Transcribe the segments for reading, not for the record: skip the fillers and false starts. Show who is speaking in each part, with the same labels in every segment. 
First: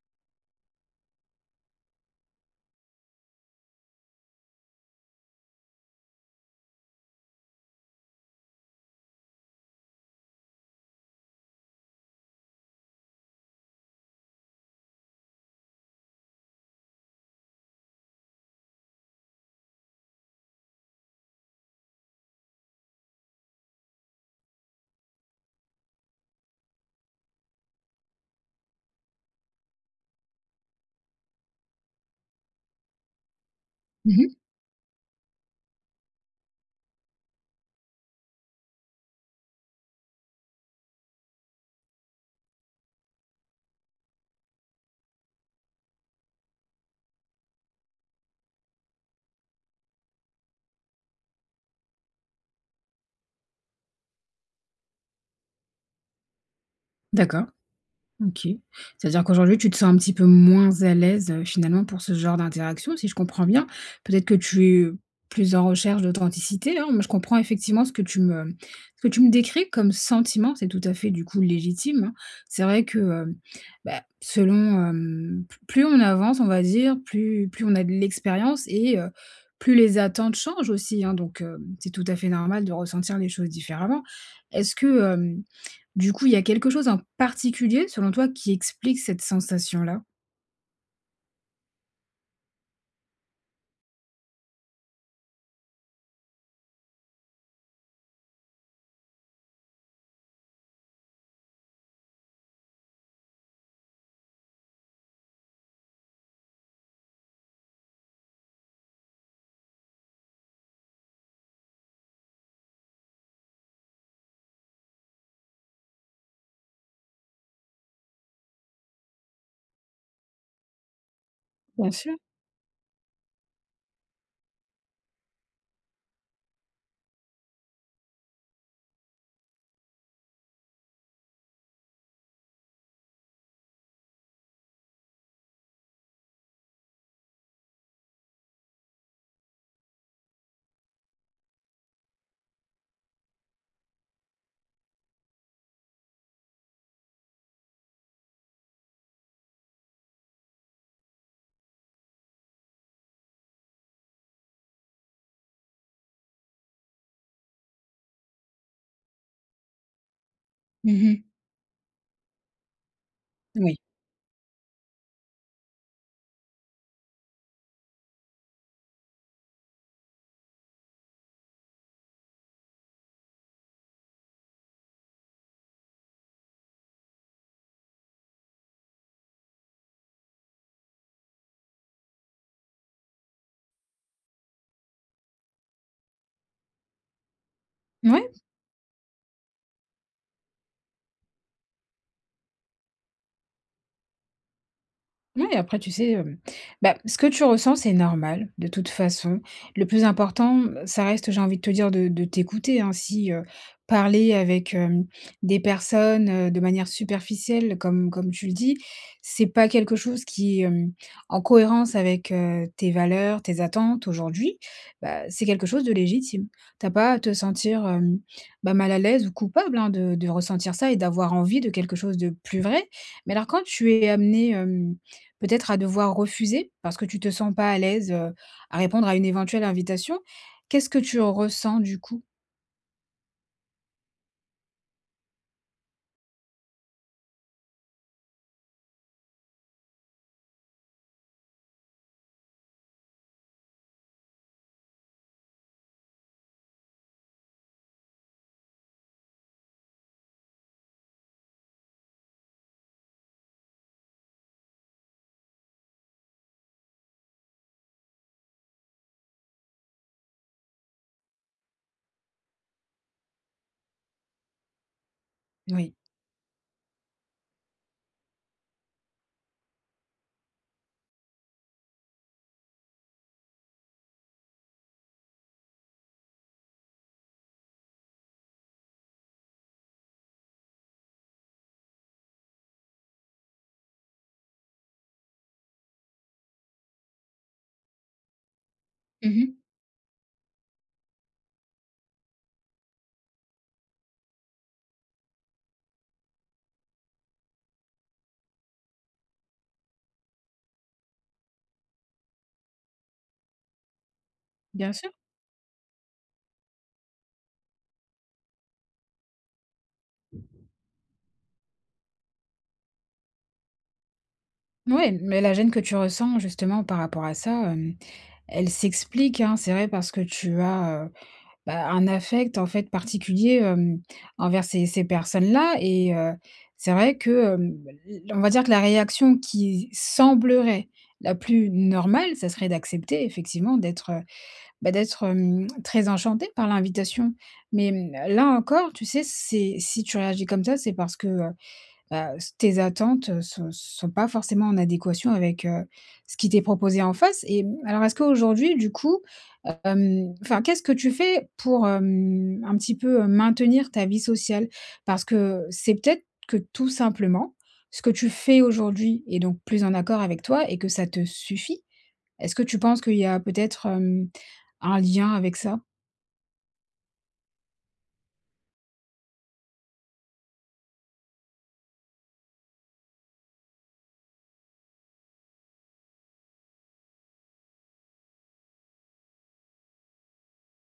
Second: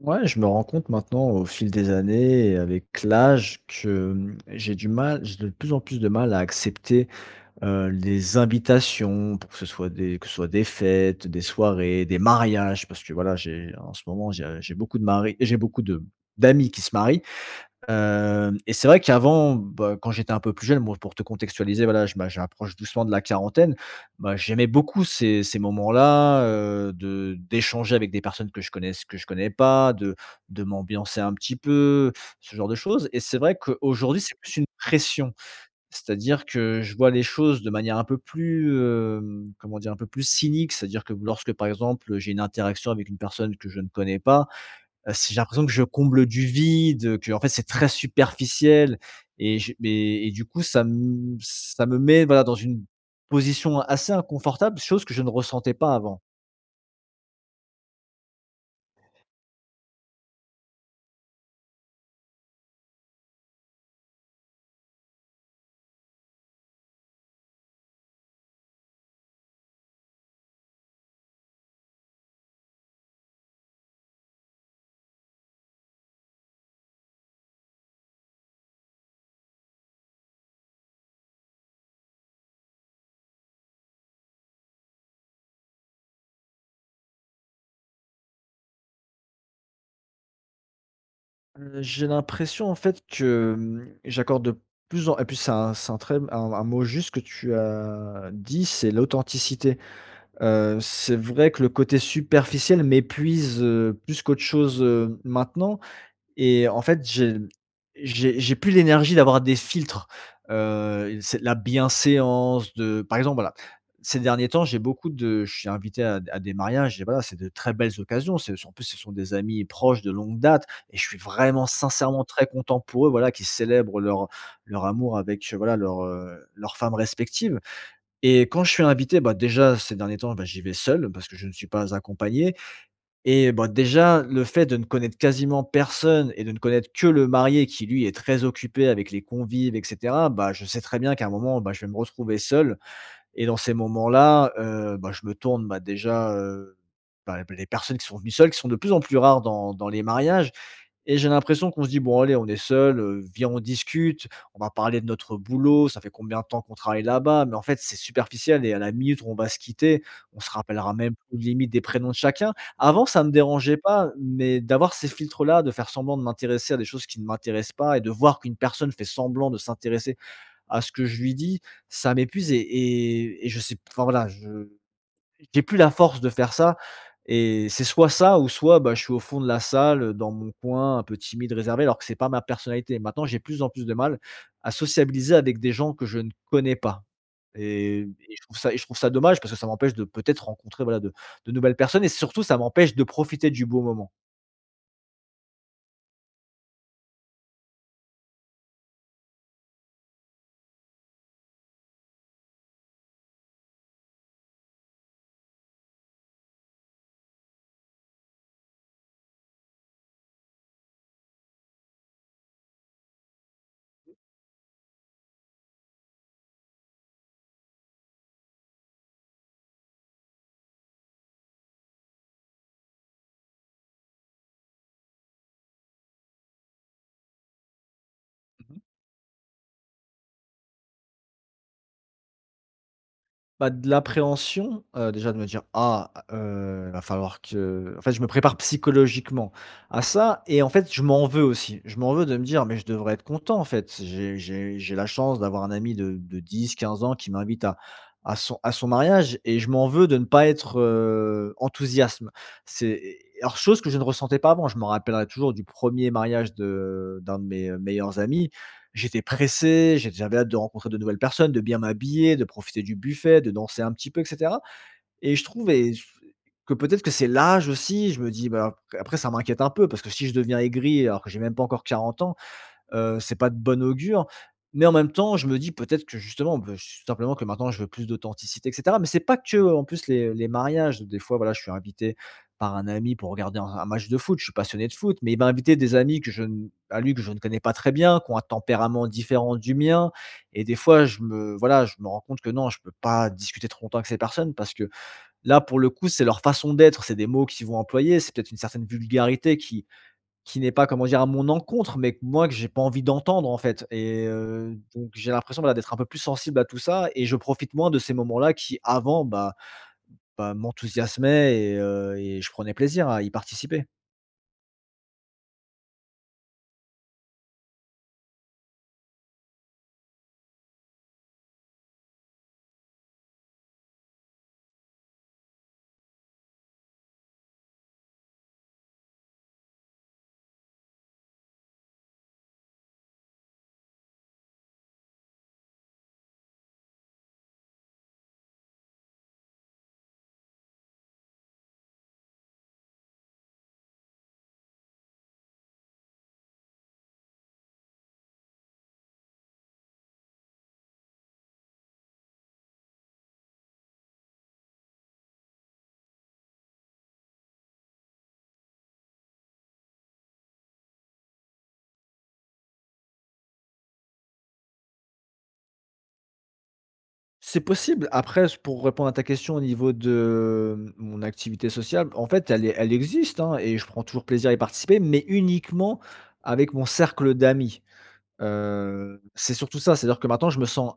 Speaker 1: Ouais, je me rends compte maintenant au fil des années et avec l'âge que, j'ai du mal j'ai de plus en plus de mal à accepter, les invitations pour que ce soit des fêtes, des soirées, des mariages parce que voilà, j'ai en ce moment, j'ai beaucoup de mari j'ai beaucoup de d'amis qui se marient. Hem et c'est vrai qu'avant, bah, quand j'étais un peu plus jeune, bon, pour te contextualiser, voilà, je m'a j'approche doucement de la quarantaine. Bah, j'aimais beaucoup ces moments-là, de d'échanger avec des personnes que je connais pas, de m'ambiancer un petit peu, ce genre de choses. Et c'est vrai qu'aujourd'hui,
Speaker 2: Mmh.
Speaker 1: c'est plus une pression. C'est-à-dire que je vois les choses de manière un peu plus, comment dire? Un peu plus cynique. C'est-à-dire que lorsque, par exemple, j'ai une interaction avec une personne que je ne connais pas, c'est j'ai l'impression que je comble du vide, que en fait c'est très superficiel et je mais et du coup ça me met, voilà, dans une position assez inconfortable, chose que je ne ressentais pas avant.
Speaker 2: D'accord, OK. C'est-à-dire qu'aujourd'hui, tu te sens un petit peu moins à l'aise, finalement pour ce genre d'interaction, si je comprends bien. Peut-être que tu es plus en recherche d'authenticité, hein. Moi, je comprends effectivement ce que tu me décris comme sentiment, c'est tout à fait, du coup, légitime, hein. C'est vrai que, bah, selon, p plus on avance, on va dire, plus on a de l'expérience et plus les attentes changent aussi, hein. Donc, c'est tout à fait normal de ressentir les choses différemment. Est-ce que, Du coup, il y a quelque chose en particulier, selon toi, qui explique cette sensation-là?
Speaker 1: J'ai l'impression en fait que, mmh, j'accorde de plus en et puis c'est un très un mot juste que tu as dit, c'est l'authenticité. C'est vrai que le côté superficiel m'épuise, plus qu'autre chose, maintenant. Et en fait, j'ai plus l'énergie d'avoir des filtres, c'est de la bienséance de par exemple, voilà, ces derniers temps, j'ai beaucoup de je suis invité à des mariages et voilà, c'est de très belles occasions. C'est en plus, ce sont des amis proches de longue date et je suis vraiment
Speaker 2: Bien sûr.
Speaker 1: sincèrement très content pour eux, voilà, qui célèbrent leur amour avec, voilà, leur, leurs femmes respectives. Et quand je suis invité, bah, déjà ces derniers temps, bah, j'y vais seul parce que je ne suis pas accompagné. Et bah, déjà, le fait de ne connaître quasiment personne et de ne connaître que le marié qui, lui, est très occupé avec les convives, et cetera, bah, je sais très bien qu'à un moment, bah, je vais me retrouver seul. Et dans ces moments-là, bah, je me tourne, bah, déjà, bah, les personnes qui sont venues seules, qui sont de plus en plus rares dans les mariages, et j'ai l'impression qu'on se dit: «Bon allez, on est seul, viens on discute, on va parler de notre boulot, ça fait combien de temps qu'on travaille là-bas?» Mais en fait, c'est superficiel et à la minute où on va se quitter, on se rappellera même
Speaker 2: Mmh.
Speaker 1: plus limite des prénoms de chacun. Avant, ça me dérangeait
Speaker 2: Oui.
Speaker 1: pas, mais d'avoir ces filtres-là, de faire semblant de m'intéresser à des choses qui ne m'intéressent pas et de voir qu'une personne fait semblant de s'intéresser à ce que je lui dis, ça m'épuise et je sais, enfin voilà, je j'ai plus la force de faire ça. Et c'est soit ça ou soit, bah, je suis au fond de la salle, dans mon coin, un peu timide, réservé, alors que c'est pas ma personnalité. Maintenant, j'ai plus en plus de mal à sociabiliser avec des gens que je ne connais pas,
Speaker 2: Ouais?
Speaker 1: et je trouve ça, dommage parce que ça m'empêche de peut-être rencontrer, voilà, de nouvelles personnes et surtout ça m'empêche de profiter du beau moment.
Speaker 2: Ouais, et après tu sais, bah, ce que tu ressens, c'est normal de toute façon. Le plus important, ça reste, j'ai envie de te dire, de t'écouter, hein. Si, parler avec, des personnes, de manière superficielle comme tu le dis, c'est pas quelque chose qui est, en cohérence avec, tes valeurs, tes attentes aujourd'hui, bah, c'est quelque chose de légitime. T'as pas à te sentir, bah, mal à l'aise ou coupable, hein, de ressentir ça et d'avoir envie de quelque chose de plus vrai. Mais alors quand tu es amené, peut-être à devoir refuser parce que tu te sens pas à l'aise,
Speaker 1: Mmh.
Speaker 2: à répondre à une éventuelle invitation. Qu'est-ce que tu ressens du coup?
Speaker 1: Bah, de l'appréhension, déjà de me dire: «Ah, va falloir que», en fait, je me prépare psychologiquement à ça. Et en fait, je m'en veux aussi. Je m'en veux de me dire: «Mais je devrais être content en fait, j'ai la chance d'avoir un ami de 10, 15 ans qui m'invite à son mariage». Et je m'en veux de ne pas être, enthousiasme. C'est alors, chose que je ne ressentais pas avant. Je me rappellerai toujours du premier mariage de d'un de mes meilleurs amis. J'étais pressé, j'avais hâte de rencontrer de nouvelles personnes, de bien m'habiller, de profiter du buffet, de danser un petit peu et cetera, et je trouve et
Speaker 2: Oui.
Speaker 1: f que peut-être que c'est l'âge aussi, je me dis. Bah, après ça m'inquiète un peu parce que si je deviens aigri alors que j'ai même pas encore 40 ans, c'est pas de bon augure. Mais en même temps, je me dis peut-être que justement, bah, ch simplement que maintenant je veux plus d'authenticité et cetera. Mais c'est pas que, en plus, les mariages. Des fois, voilà, je suis invité par un ami pour regarder un match de foot. Je suis passionné de foot, mais il m'a invité des amis que je n à lui, que je ne connais pas très bien, qui ont un tempérament différent
Speaker 2: Mmh.
Speaker 1: du mien. Et des fois, je me voilà, je me rends compte que non, je peux pas discuter trop longtemps avec ces personnes parce que là, pour le coup, c'est leur façon d'être, c'est des mots qu'ils vont employer, c'est peut-être une certaine vulgarité qui n'est pas, comment dire? À mon encontre, mais que moi, que j'ai pas envie d'entendre, en fait,
Speaker 2: Bien
Speaker 1: donc
Speaker 2: sûr.
Speaker 1: j'ai l'impression, voilà, d'être un peu plus sensible à tout ça et je profite moins de ces moments-là qui, avant, bah, m'enthousiasmaient et je prenais plaisir à y participer.
Speaker 2: Oui, mais la gêne que tu ressens justement par rapport à ça, elle s'explique, hein, c'est vrai parce que tu as, bah, un affect en fait particulier, envers ces personnes-là et c'est vrai que, l on va dire que la réaction qui semblerait la plus normale, ça serait d'accepter effectivement d'être, bah, d'être, très enchanté par l'invitation. Mais, mmh, là encore, tu sais, c'est si tu réagis comme ça, c'est parce que, bah, s tes attentes, sont pas forcément en adéquation avec, ce qui t'est proposé en face. Et mmh, alors est-ce qu'aujourd'hui, du coup, enfin, qu'est-ce que tu fais pour, un petit peu, maintenir ta vie sociale? Parce que c'est peut-être que tout simplement, ce que tu fais aujourd'hui est donc plus en accord avec toi et que ça te suffit? Est-ce que tu penses qu'il y a peut-être, un lien avec ça?
Speaker 1: C'est possible. Après, s pour répondre à ta question au niveau de mon activité sociale, en fait, elle existe, hein, et je prends toujours plaisir à y participer, mais uniquement avec mon cercle d'amis. C'est surtout ça, c'est-à-dire que maintenant je me sens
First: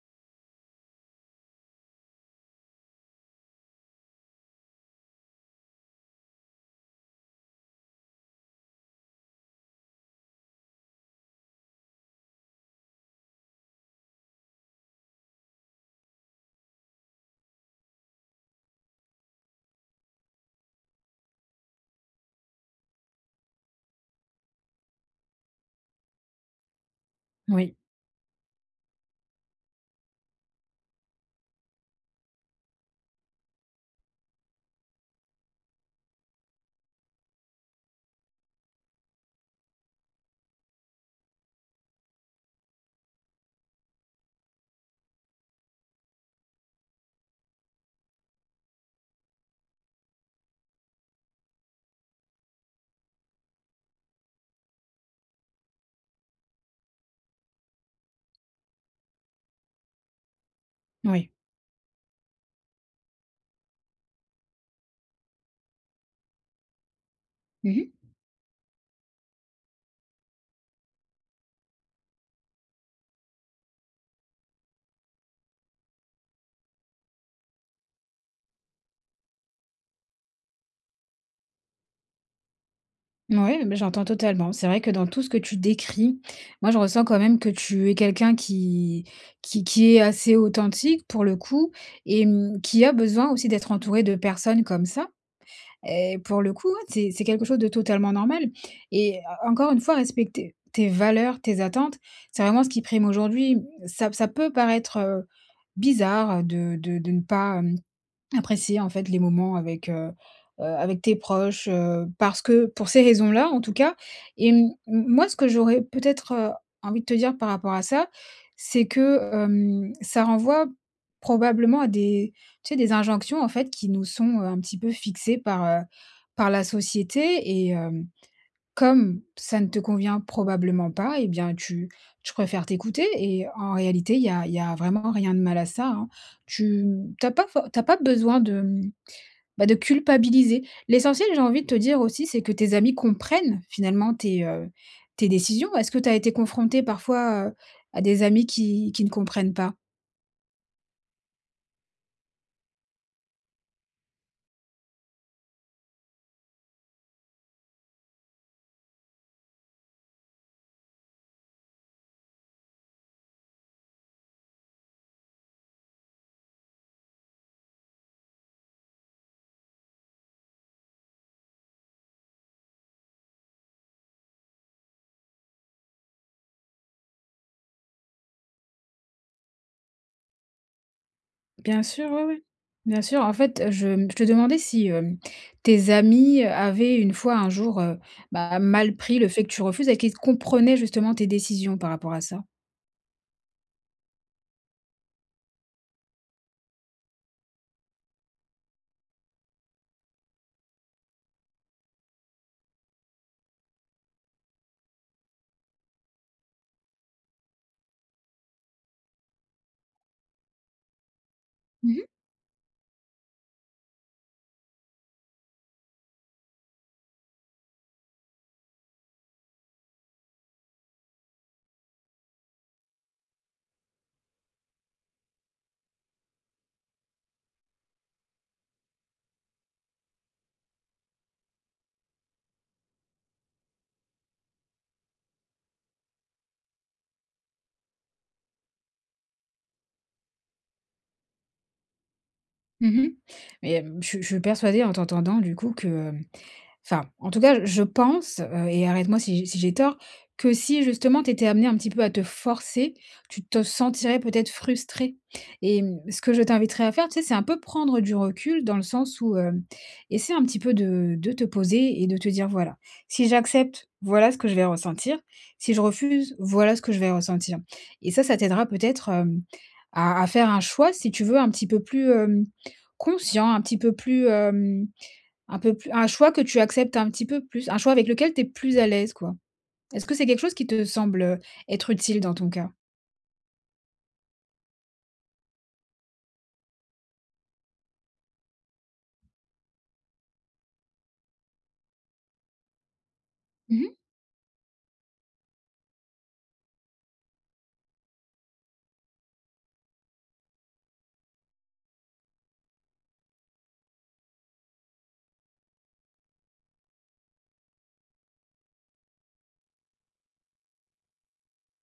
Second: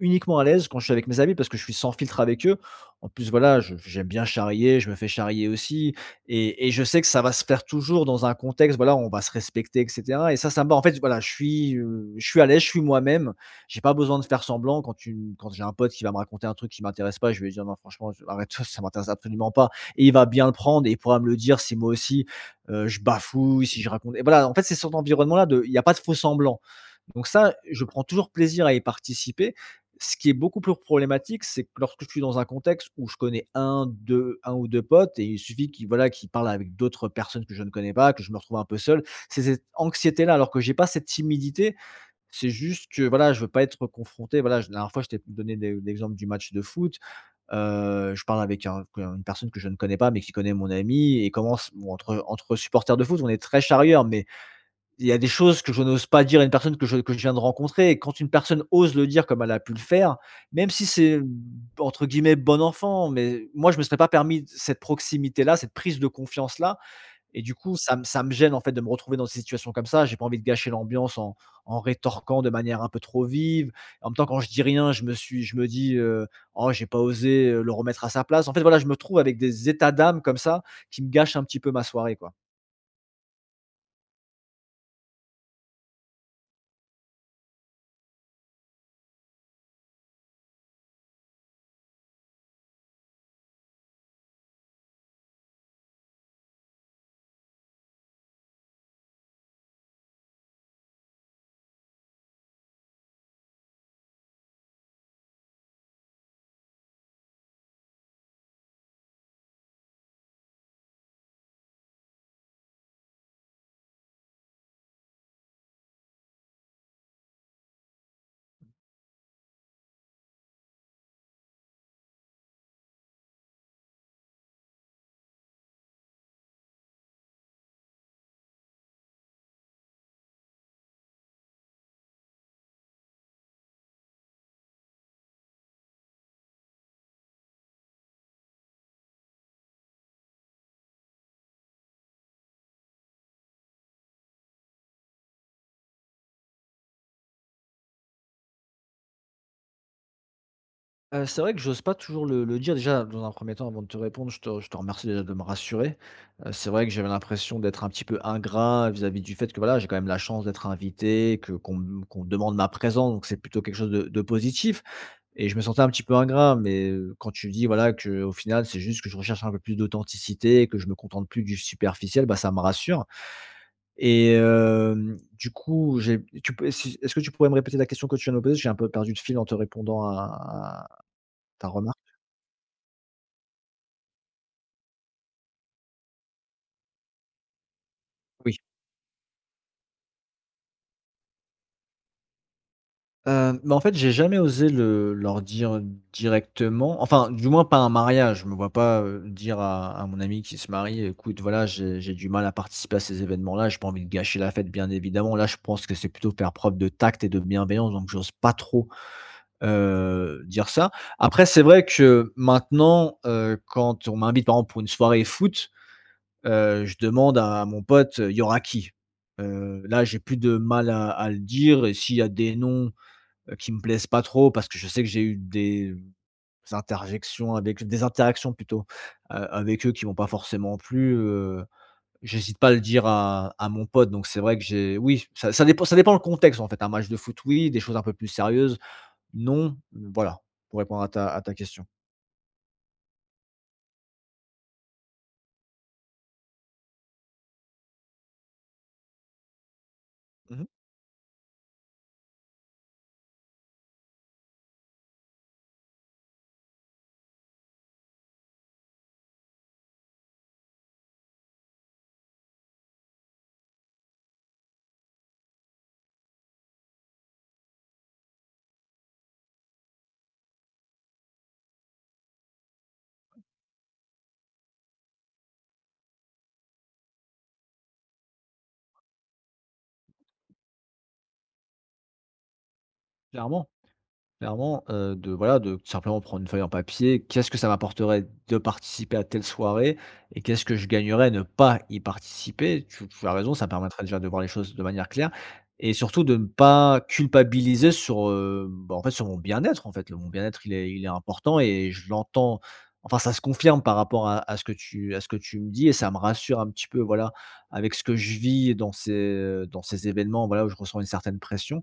Speaker 1: uniquement à l'aise quand je suis avec mes amis parce que je suis sans filtre avec eux. En plus, voilà, je j'aime bien charrier, je me fais charrier aussi, et je sais que ça va se faire toujours dans un contexte, voilà, on va se respecter et cetera, et ça me va. En fait, voilà, je suis à l'aise, je suis moi-même. J'ai pas besoin de faire semblant quand j'ai un pote qui va me raconter un truc qui m'intéresse pas, je vais lui dire: «Non, franchement, je arrête, ça m'intéresse absolument pas». Et il va bien le prendre, et il pourra me le dire si moi aussi, je bafouille, si je raconte et voilà, en fait, c'est cet environnement-là de il y a pas de faux semblant. Donc ça,
Speaker 2: Oui,
Speaker 1: je prends toujours plaisir à y participer. Ce qui est beaucoup plus problématique, c'est que lorsque je suis dans un contexte où je connais un ou deux potes et il suffit voilà, qu'ils parlent avec d'autres personnes que je ne connais pas, que je me retrouve un peu seul, c'est cette anxiété-là, alors que j'ai pas cette timidité. C'est juste que, voilà, je veux pas être confronté, voilà, je la dernière fois, je t'ai donné l'exemple du match de foot, je parle avec un une personne que je ne connais pas, mais qui connaît mon ami, et commence bon, entre supporters de foot, on est très charrieur, mais il y a des choses que je n'ose pas dire à une personne que je viens de rencontrer. Et quand une personne ose le dire comme elle a pu le faire, même si c'est,
Speaker 2: oui.
Speaker 1: entre guillemets, «bon enfant», mais moi, je me serais pas permis cette proximité-là, cette prise de confiance-là, et du
Speaker 2: Mmh
Speaker 1: coup,
Speaker 2: mh.
Speaker 1: ça me gêne, en fait, de me retrouver dans des situations comme ça. J'ai pas envie de gâcher l'ambiance en rétorquant de manière un peu trop vive. En même temps, quand je dis rien, je me dis, «Oh, j'ai pas osé, le remettre à sa place». En fait, voilà, je me trouve avec des états d'âme comme ça qui me gâchent un petit peu ma soirée, quoi.
Speaker 2: Ouais, mais j'entends totalement. C'est vrai que dans tout ce que tu décris, moi, je ressens quand même que tu es quelqu'un qui est assez authentique, pour le coup, et mmh, qui a besoin aussi d'être entouré de personnes comme ça. Et pour le coup, c'est quelque chose de totalement normal et en encore une fois, respecter tes valeurs, tes attentes, c'est vraiment ce qui prime aujourd'hui. Ça peut paraître, bizarre de ne pas, hem, apprécier en fait les moments avec, avec tes proches, parce que pour ces raisons-là en tout cas. Et mmh, m moi ce que j'aurais peut-être, envie de te dire par rapport à ça, c'est que, ça renvoie probablement à des tu sais des injonctions en fait qui nous sont, un petit peu fixées par, par la société et comme ça ne te convient probablement pas, eh bien, tu préfères t'écouter et en réalité, il y a vraiment rien de mal à ça, hein. Tu n'as pas for tu pas besoin de, mmh, bah, de culpabiliser. L'essentiel, j'ai envie de te dire aussi, c'est que tes amis comprennent finalement tes, tes décisions. Est-ce que tu as été confrontée parfois, à des amis qui ne comprennent pas?
Speaker 1: C'est vrai que j'ose pas toujours le dire. Déjà, dans un premier temps, avant de te répondre, je te remercie déjà de me rassurer. C'est vrai que j'avais l'impression d'être un petit peu ingrat vis-à-vis du fait que, voilà, j'ai quand même la chance d'être invité, que qu'on me qu'on demande ma présence, donc c'est plutôt quelque chose de positif, et je me sentais un petit peu ingrat. Mais quand tu dis, voilà, qu'au final, c'est juste que je recherche un peu plus d'authenticité et que je me contente plus du superficiel, bah, ça me rassure. Et du coup, j'ai tu peux si est-ce que tu pourrais me répéter la question que tu viens de me poser? J'ai un peu perdu le fil en te répondant à ta
Speaker 2: Bien
Speaker 1: remarque.
Speaker 2: sûr, ouais, ouais. Bien sûr, en fait, je te demandais si, tes amis avaient une fois, un jour,
Speaker 1: Oui.
Speaker 2: bah, mal pris le fait que tu refuses et qu'ils comprenaient justement tes décisions par rapport à ça?
Speaker 1: Mais en fait, j'ai jamais osé le leur dire directement, enfin, du moins pas un mariage. Je me vois pas, dire à mon ami qui se marie: «Écoute, voilà, j'ai du mal à participer à ces événements-là, j'ai pas envie de gâcher la fête», bien évidemment. Là, je pense que c'est plutôt faire preuve de tact et de bienveillance, donc j'ose pas trop, dire ça. Après, c'est vrai
Speaker 2: Mmh mh.
Speaker 1: que maintenant, quand on m'invite, par exemple, pour une soirée foot, je demande à mon pote: «Il y aura qui?» Là, j'ai plus de mal à le dire, et s'il y a des noms qui me plaisent pas trop parce que je sais que j'ai eu des interjections avec des interactions, plutôt, avec eux qui m'ont pas forcément plu, j'hésite pas à le dire à mon pote. Donc c'est vrai que j'ai oui, ça dépend le contexte en fait. Un match de foot oui, des choses un peu plus sérieuses non, voilà, pour répondre à ta question.
Speaker 2: Mmh. Mais, je suis persuadée en t'entendant du coup que, enfin, en tout cas, je pense, et arrête-moi si j'ai tort, que
Speaker 1: Mmh.
Speaker 2: si justement tu étais amenée un petit peu à te forcer, tu te sentirais peut-être frustré. Et mmh, ce que je t'inviterais à faire, tu sais, c'est un peu prendre du recul dans le sens où, essaie un petit peu de te poser et de te dire: «Voilà, si j'accepte, voilà ce que je vais ressentir. Si je refuse, voilà ce que je vais ressentir», et ça t'aidera peut-être, à faire un choix, si tu veux, un petit peu plus, conscient, un petit peu plus un choix que tu acceptes un petit peu plus, un choix avec lequel tu es plus à l'aise, quoi. Est-ce que c'est quelque chose qui te semble, être utile dans ton cas?
Speaker 1: Clairement. Clairement, de voilà, de simplement prendre une feuille en papier. Qu'est-ce que ça m'apporterait de participer à telle soirée et qu'est-ce que je gagnerais à ne pas y participer? Tu as raison, ça me
Speaker 2: Mmh mh.
Speaker 1: permettrait déjà de voir les choses de manière claire et surtout de ne pas culpabiliser sur, bah, en fait, sur mon bien-être, en fait. Le Mon bien-être, il est important et je l'entends, enfin, ça se confirme par rapport à ce que tu me dis, et ça me rassure un petit peu, voilà, avec ce que je vis dans ces événements, voilà, où je ressens une certaine pression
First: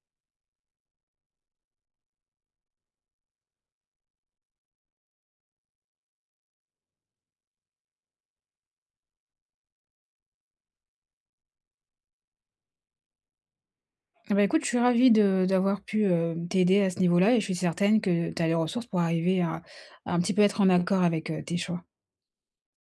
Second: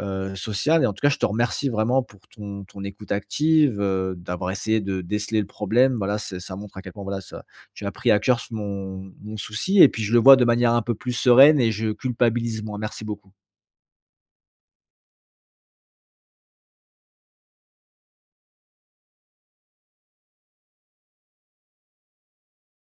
Speaker 1: sociale. Et en tout cas, je te remercie vraiment pour ton écoute active, d'avoir essayé de déceler le problème. Voilà, c'est ça montre à quel point, voilà, ça tu as pris à cœur mon souci, et puis je le vois de manière un peu plus sereine et je culpabilise moins. Merci beaucoup.
Speaker 2: Eh bah, écoute, je suis ravie de d'avoir pu, t'aider à ce niveau-là et je suis certaine que tu as les ressources pour arriver à un petit peu être en accord avec, tes choix.